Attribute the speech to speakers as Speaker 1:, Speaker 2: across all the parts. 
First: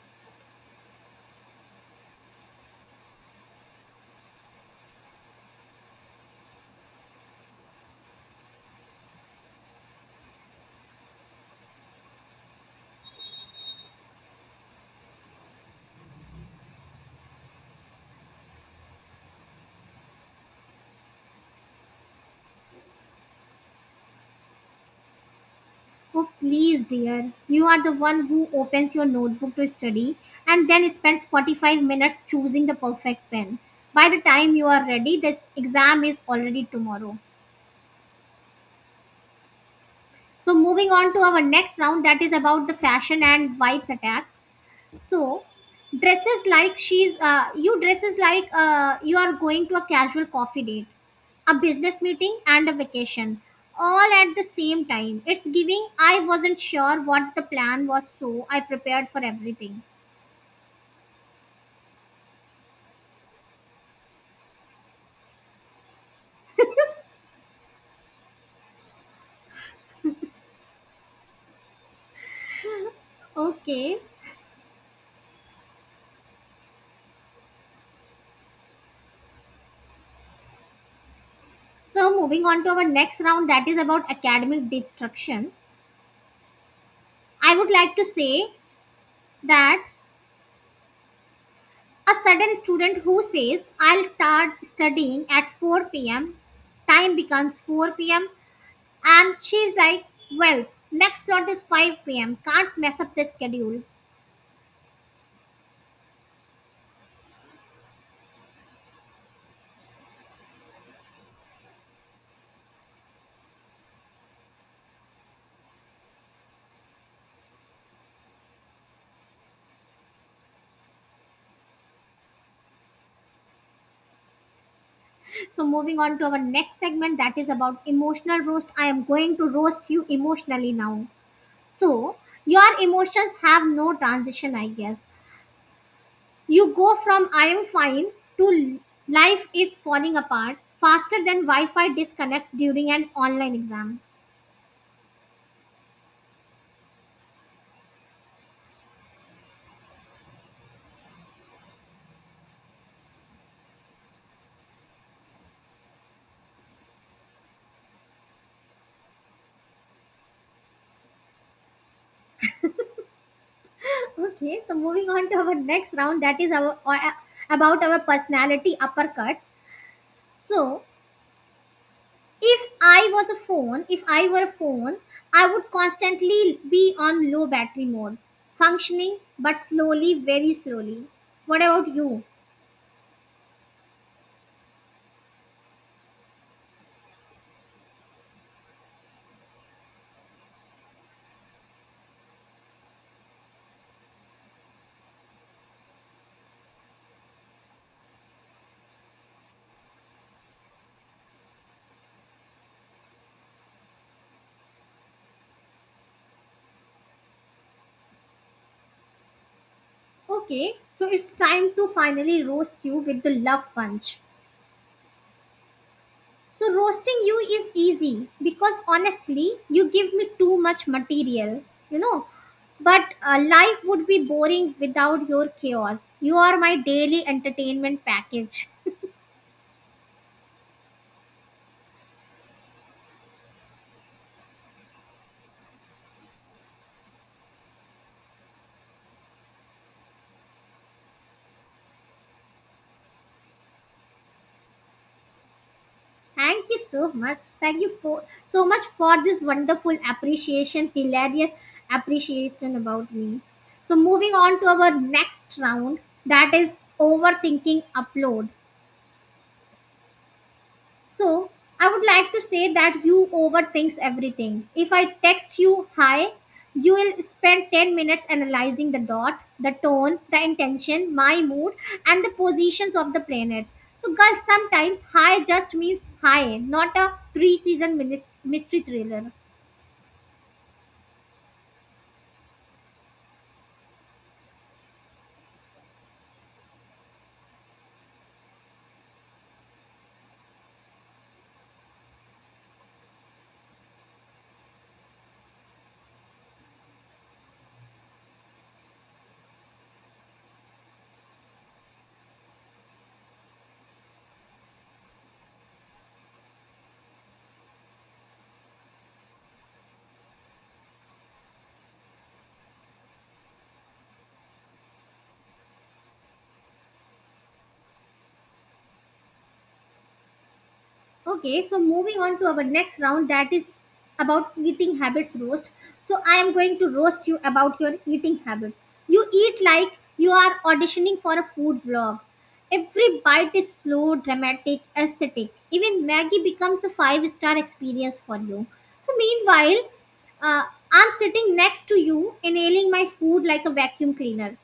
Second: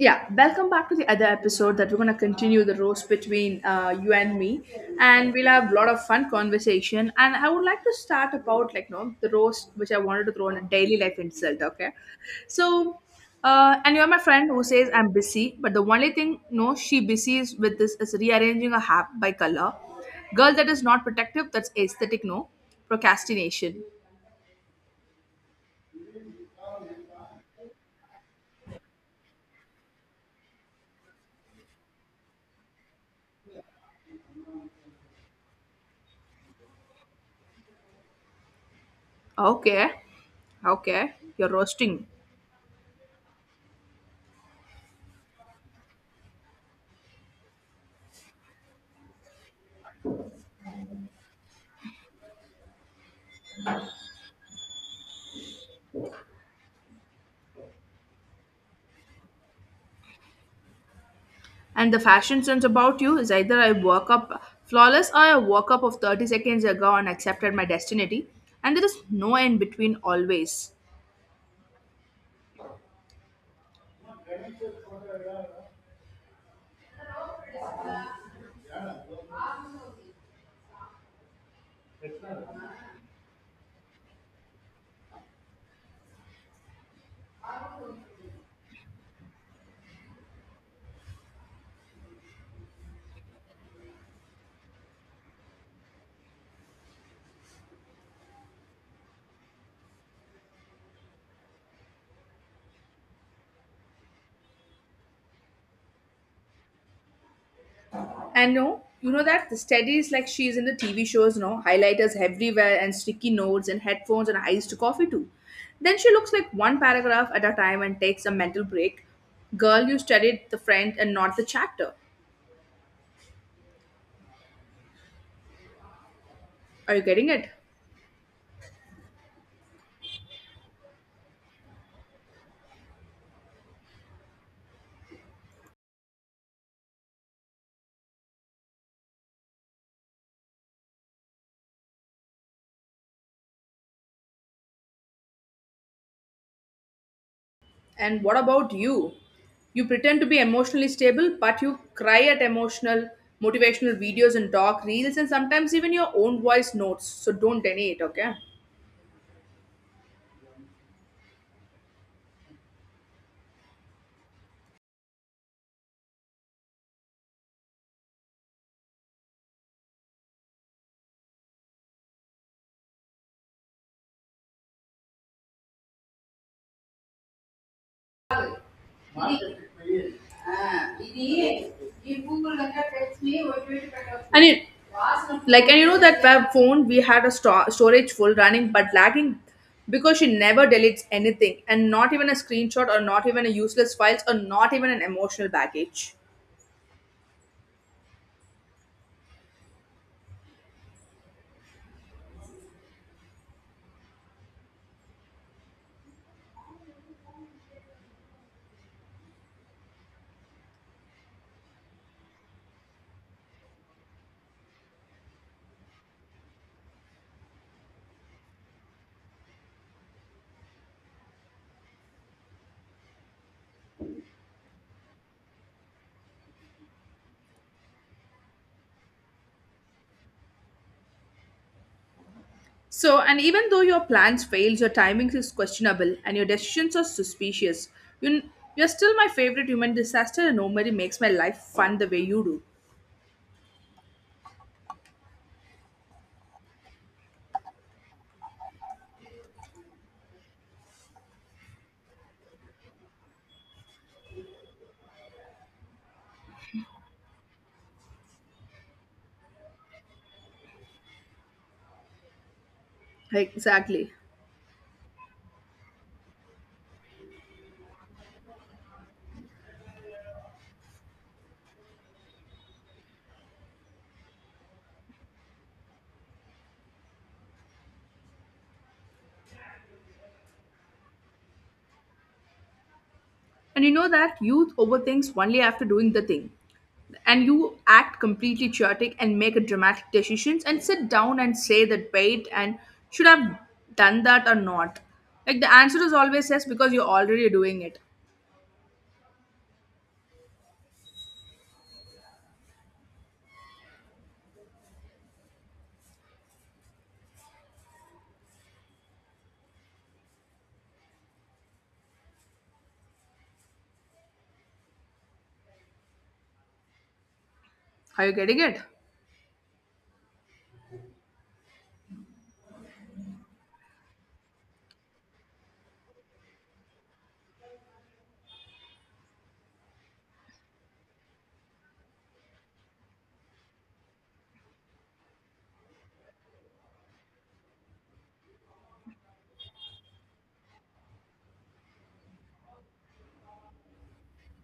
Speaker 1: Yeah, welcome back to the other episode that we're going to continue the roast between you and me, and we'll have a lot of fun conversation. And I would like to start about like no the roast which I wanted to throw on a daily life insult. Okay, so and you're my friend who says I'm busy, but the only thing no she busy is with this is rearranging a hat by color. Girl, that is not protective, that's aesthetic. No procrastination.
Speaker 2: Oh, please, dear. You are the one who opens your notebook to study and then spends 45 minutes choosing the perfect pen. By the time you are ready, this exam is already tomorrow.
Speaker 1: Okay,
Speaker 2: So, moving on
Speaker 1: okay,
Speaker 2: to our
Speaker 1: you're
Speaker 2: next round
Speaker 1: roasting.
Speaker 2: that is about the fashion and vibes attack. So, dresses like you are going to a casual coffee date, a business meeting, and a vacation all at the same time. It's giving I wasn't sure what the plan was, so I prepared for everything.
Speaker 1: And the fashion sense about you is either I woke up flawless or I woke up of 30 seconds ago and accepted my destiny. And there is no end between always.
Speaker 2: Okay, so moving on to our next round that is about academic destruction. I would like to say that a sudden student who says I'll start studying at 4 p.m., time becomes 4 p.m. and she's like, well, next slot is 5 p.m. Can't mess up the schedule.
Speaker 1: And no, you know that the steady is like she is in the TV shows, no highlighters everywhere and sticky notes and headphones and iced coffee too. Then she looks like one paragraph at a time and takes a mental break. Girl, you studied the friend and not the chapter.
Speaker 2: So, moving on to our next
Speaker 1: Are you
Speaker 2: segment
Speaker 1: getting
Speaker 2: that
Speaker 1: it?
Speaker 2: is about emotional roast. I am going to roast you emotionally now. So, your emotions have no transition, I guess. You go from I am fine to life is falling apart faster than Wi Fi disconnects during an online exam.
Speaker 1: And what about you? You pretend to be emotionally stable, but you cry at emotional, motivational videos and talk reels, and sometimes even your own voice notes. So don't deny it, okay?
Speaker 2: Okay, so moving on to our next round that is about our personality uppercuts. So, If I was a phone, if I were a phone, I would constantly be on low battery mode, functioning but
Speaker 1: And
Speaker 2: slowly, very slowly. What about you?
Speaker 1: it, like, and you know that web phone we had a storage full running but lagging because she never deletes anything, and not even a screenshot, or not even a useless files, or not even an emotional baggage.
Speaker 2: Okay, so it's time to finally roast you with the love punch. So, roasting you is easy because honestly, you give me too much material, you know. But life would be boring without your chaos. You are my daily entertainment package.
Speaker 1: So, and even though your plans fails, your timings is questionable, and your decisions are suspicious, you, you're still my favorite human disaster, and nobody makes my life fun the way you do.
Speaker 2: Thank you so much. Thank you for so much for this wonderful appreciation, hilarious appreciation about me. So moving on to our next round, that is overthinking upload. So, I would like to say that you
Speaker 1: Like,
Speaker 2: overthinks
Speaker 1: exactly.
Speaker 2: everything. If I text you hi, you will spend 10 minutes analyzing the dot, the tone, the intention, my mood, and the positions of the planets. So, guys, sometimes hi just means hi, not a three season mystery thriller.
Speaker 1: And you know that youth overthinks only after doing the thing. And you act completely chaotic and make a dramatic decisions and sit down and say that wait and should I have done that or not. Like the answer is always yes because you're already doing it. Are you getting it?
Speaker 2: Okay, so moving on to our next round that is about eating habits roast. So I am going to roast you about your eating habits. You eat like you are auditioning for a food vlog. Every bite is slow, dramatic, aesthetic. Even Maggie becomes a five-star experience for you. So meanwhile, uh, I'm sitting next to you, inhaling my food like a vacuum cleaner.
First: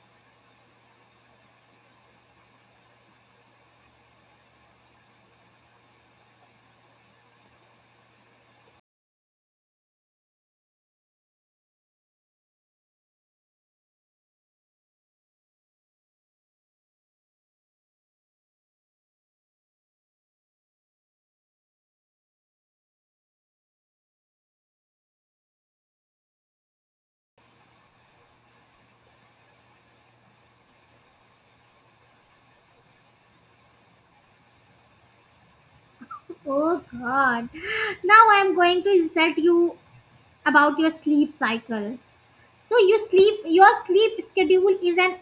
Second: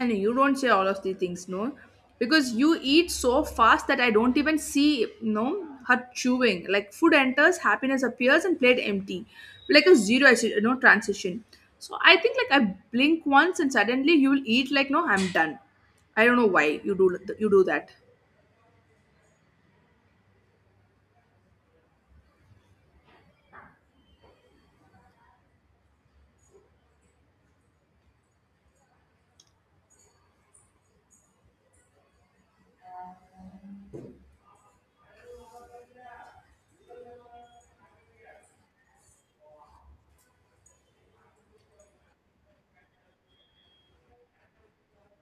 Speaker 1: And you don't say all of these things, no? Because you eat so fast that I don't even see, no, her chewing. Like food enters, happiness appears, and plate empty. Like a zero, you know, transition. So I think like I blink once and suddenly you will eat like, no, I'm done. I don't know why you do that.
Speaker 2: Oh god. Now I am going to insult you about your sleep cycle. So your sleep schedule is an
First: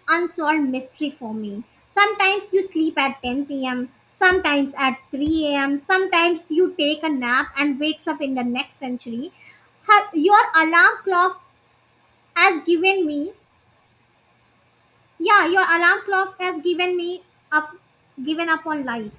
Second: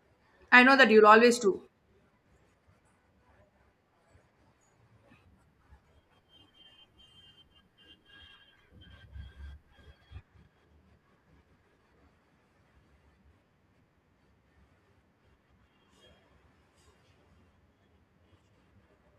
Speaker 1: I
Speaker 2: unsolved
Speaker 1: know that you'll
Speaker 2: mystery for
Speaker 1: always do.
Speaker 2: me. Sometimes you sleep at 10 p.m., sometimes at 3 a.m., sometimes you take a nap and wakes up in the next century. Ha- Your alarm clock has given me yeah, your alarm clock has given me up given up on life.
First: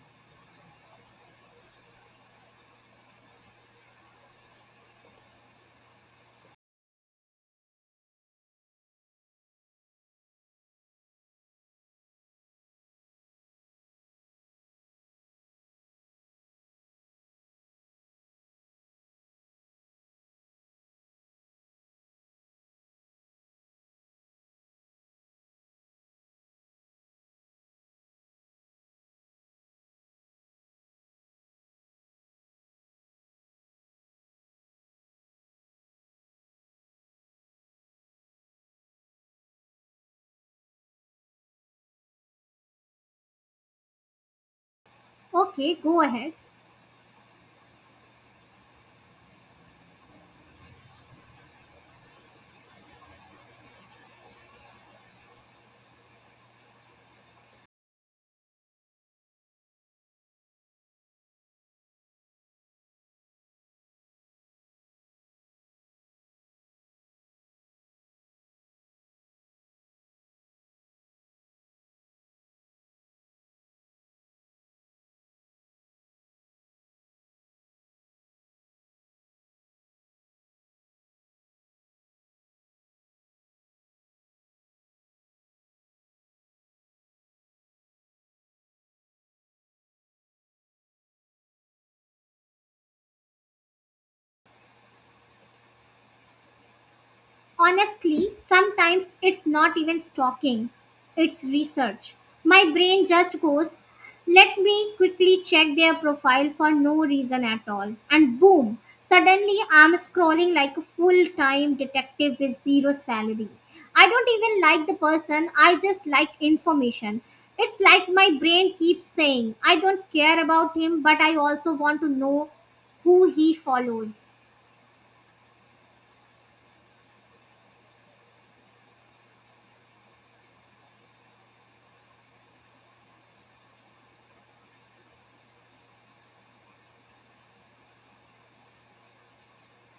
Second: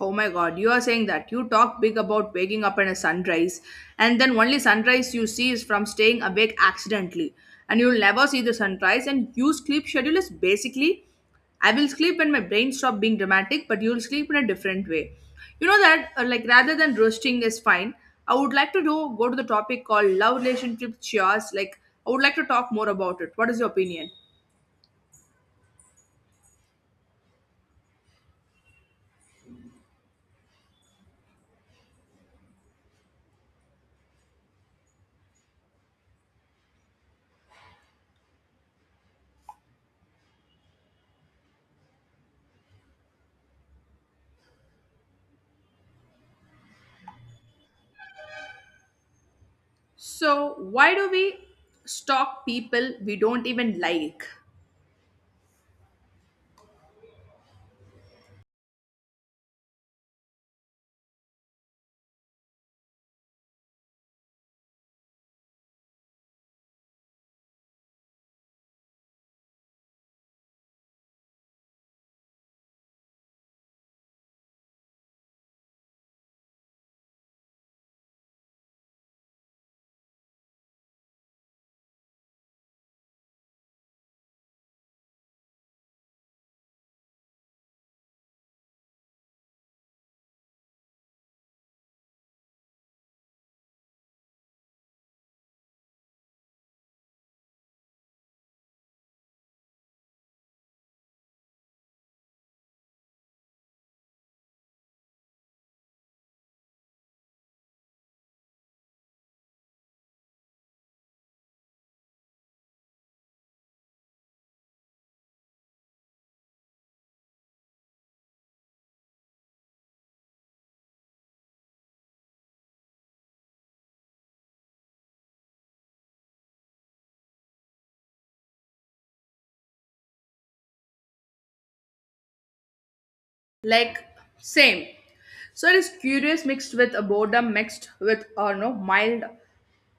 Speaker 1: Oh my god, you are saying that. You talk big about waking up at a sunrise, and then only sunrise you see is from staying awake accidentally. And you'll never see the sunrise, and you sleep schedule is basically I will sleep when my brain stop being dramatic, but you'll sleep in a different way. You know that, like, rather than roasting is fine, I would like to do, go to the topic called love relationship chores. Like, I would like to talk more about it. What is your opinion?
Speaker 2: Okay, go ahead.
Speaker 1: So, why do we stalk people we don't even like?
Speaker 2: Honestly, sometimes it's not even stalking, it's research. My brain just goes, let me quickly check their profile for no reason at all. And boom, suddenly I'm scrolling like a full time detective with zero salary. I don't even like the person, I just like information. It's like my brain keeps saying, I don't care about him, but I also want to know who he follows.
Speaker 1: Like same. So it is curious mixed with a boredom mixed with or no mild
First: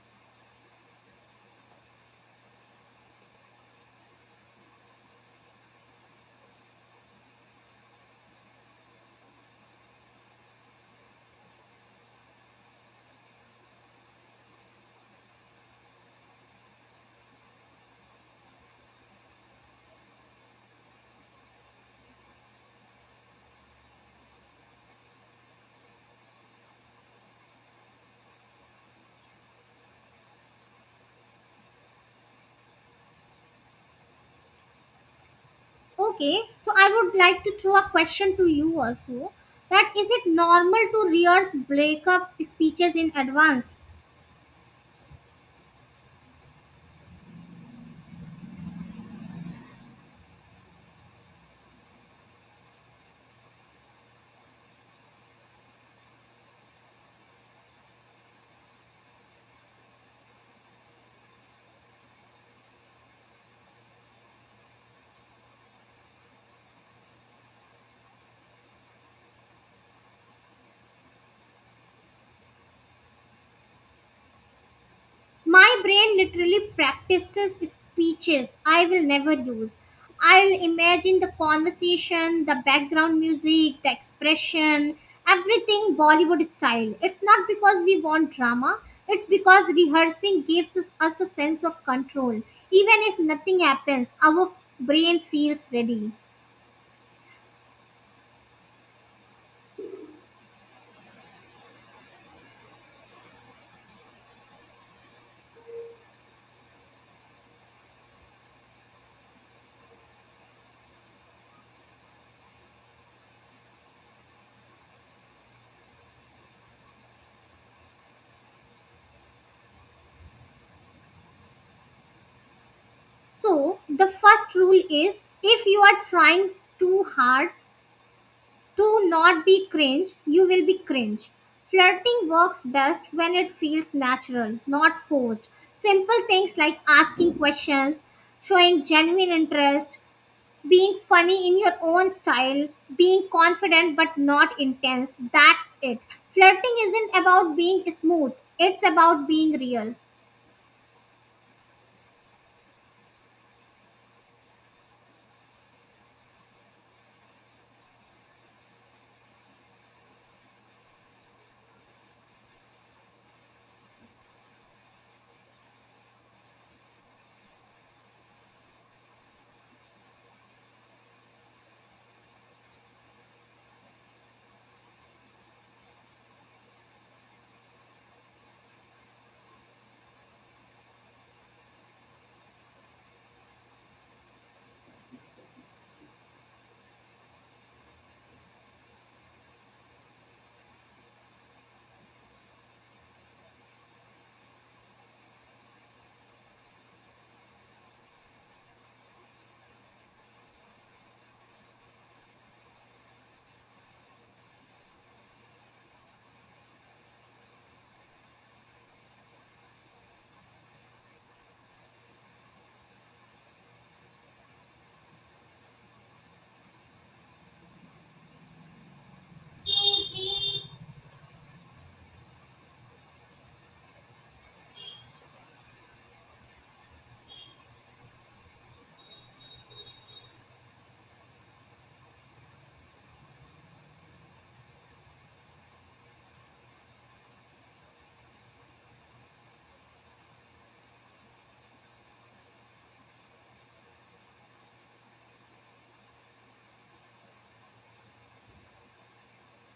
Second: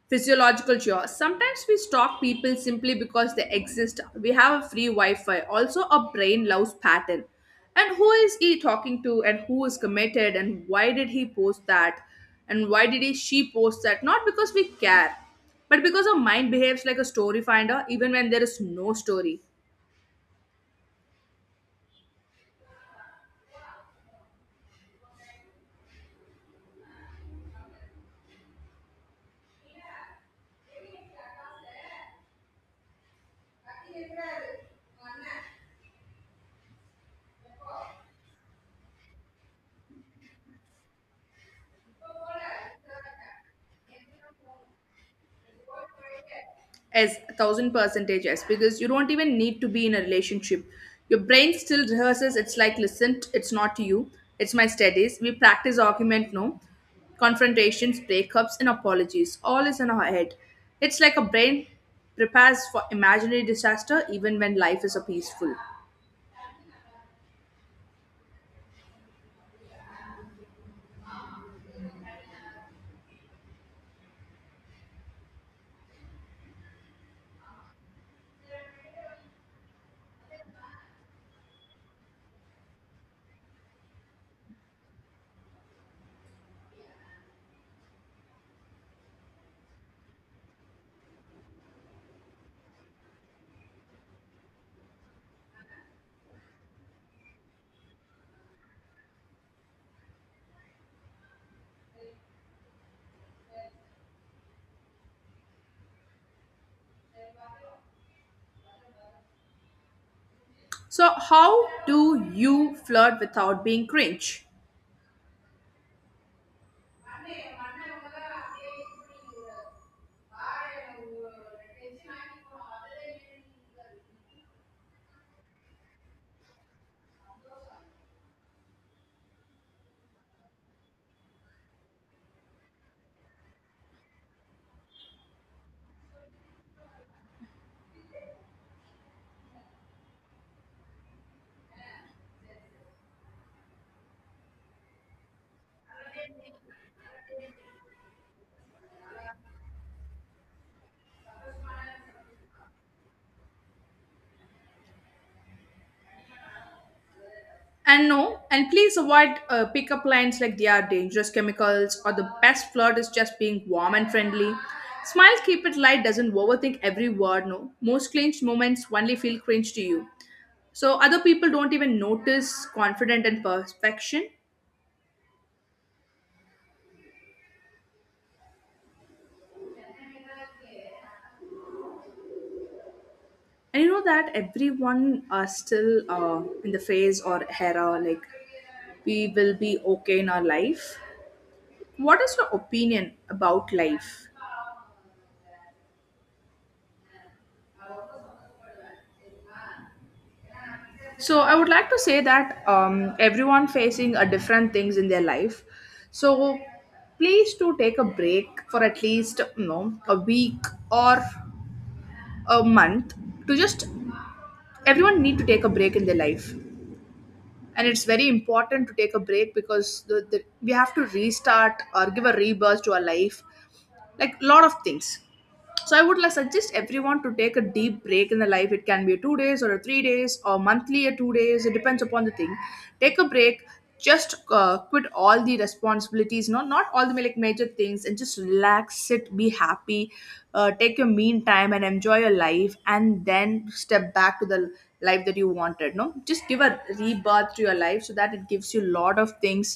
Speaker 1: physiological cure. Sometimes we stalk people simply because they exist. We have a free Wi-Fi. Also, our brain loves pattern. And who is he talking to? And who is committed? And why did he post that? And why did he she post that? Not because we care, but because our mind behaves like a story finder, even when there is no story.
Speaker 2: Okay, so I would like to throw a question to you also. That is it normal to rehearse breakup speeches in advance?
Speaker 1: As a thousand percentage yes, because you don't even need to be in a relationship, your brain still rehearses. It's like listen, it's not you, it's my studies. We practice argument, no, confrontations, breakups and apologies, all is in our head. It's like a brain prepares for imaginary disaster even when life is a peaceful.
Speaker 2: My brain literally practices speeches I will never use. I'll imagine the conversation, the background music, the expression, everything Bollywood style. It's not because we want drama, it's because rehearsing gives us a sense of control. Even if nothing happens, our brain feels ready.
Speaker 1: So how do you flirt without being cringe?
Speaker 2: So, the first rule is if you are trying too hard to not be cringe, you will be cringe. Flirting works best when it feels natural, not forced. Simple things like asking questions, showing genuine interest, being funny in your own style, being confident but not intense, that's it. Flirting isn't about being smooth, it's about being real.
Speaker 1: And no, and please avoid pickup lines like they are dangerous chemicals, or the best flirt is just being warm and friendly. Smile, keep it light, doesn't overthink every word, no. Most clinch moments only feel cringe to you. So other people don't even notice confident and perfection. And you know that everyone are still in the phase or era like we will be okay in our life. What is your opinion about life? So I would like to say that everyone facing a different things in their life. So please to take a break for at least you know a week or a month to just everyone need to take a break in their life, and it's very important to take a break because we have to restart or give a rebirth to our life, like a lot of things. So I would like suggest everyone to take a deep break in the life. It can be a 2 days or a 3 days or monthly a 2 days, it depends upon the thing. Take a break, just quit all the responsibilities, no, not all the like major things, and just relax, sit, be happy. Take your mean time and enjoy your life and then step back to the life that you wanted, no, just give a rebirth to your life so that it gives you a lot of things.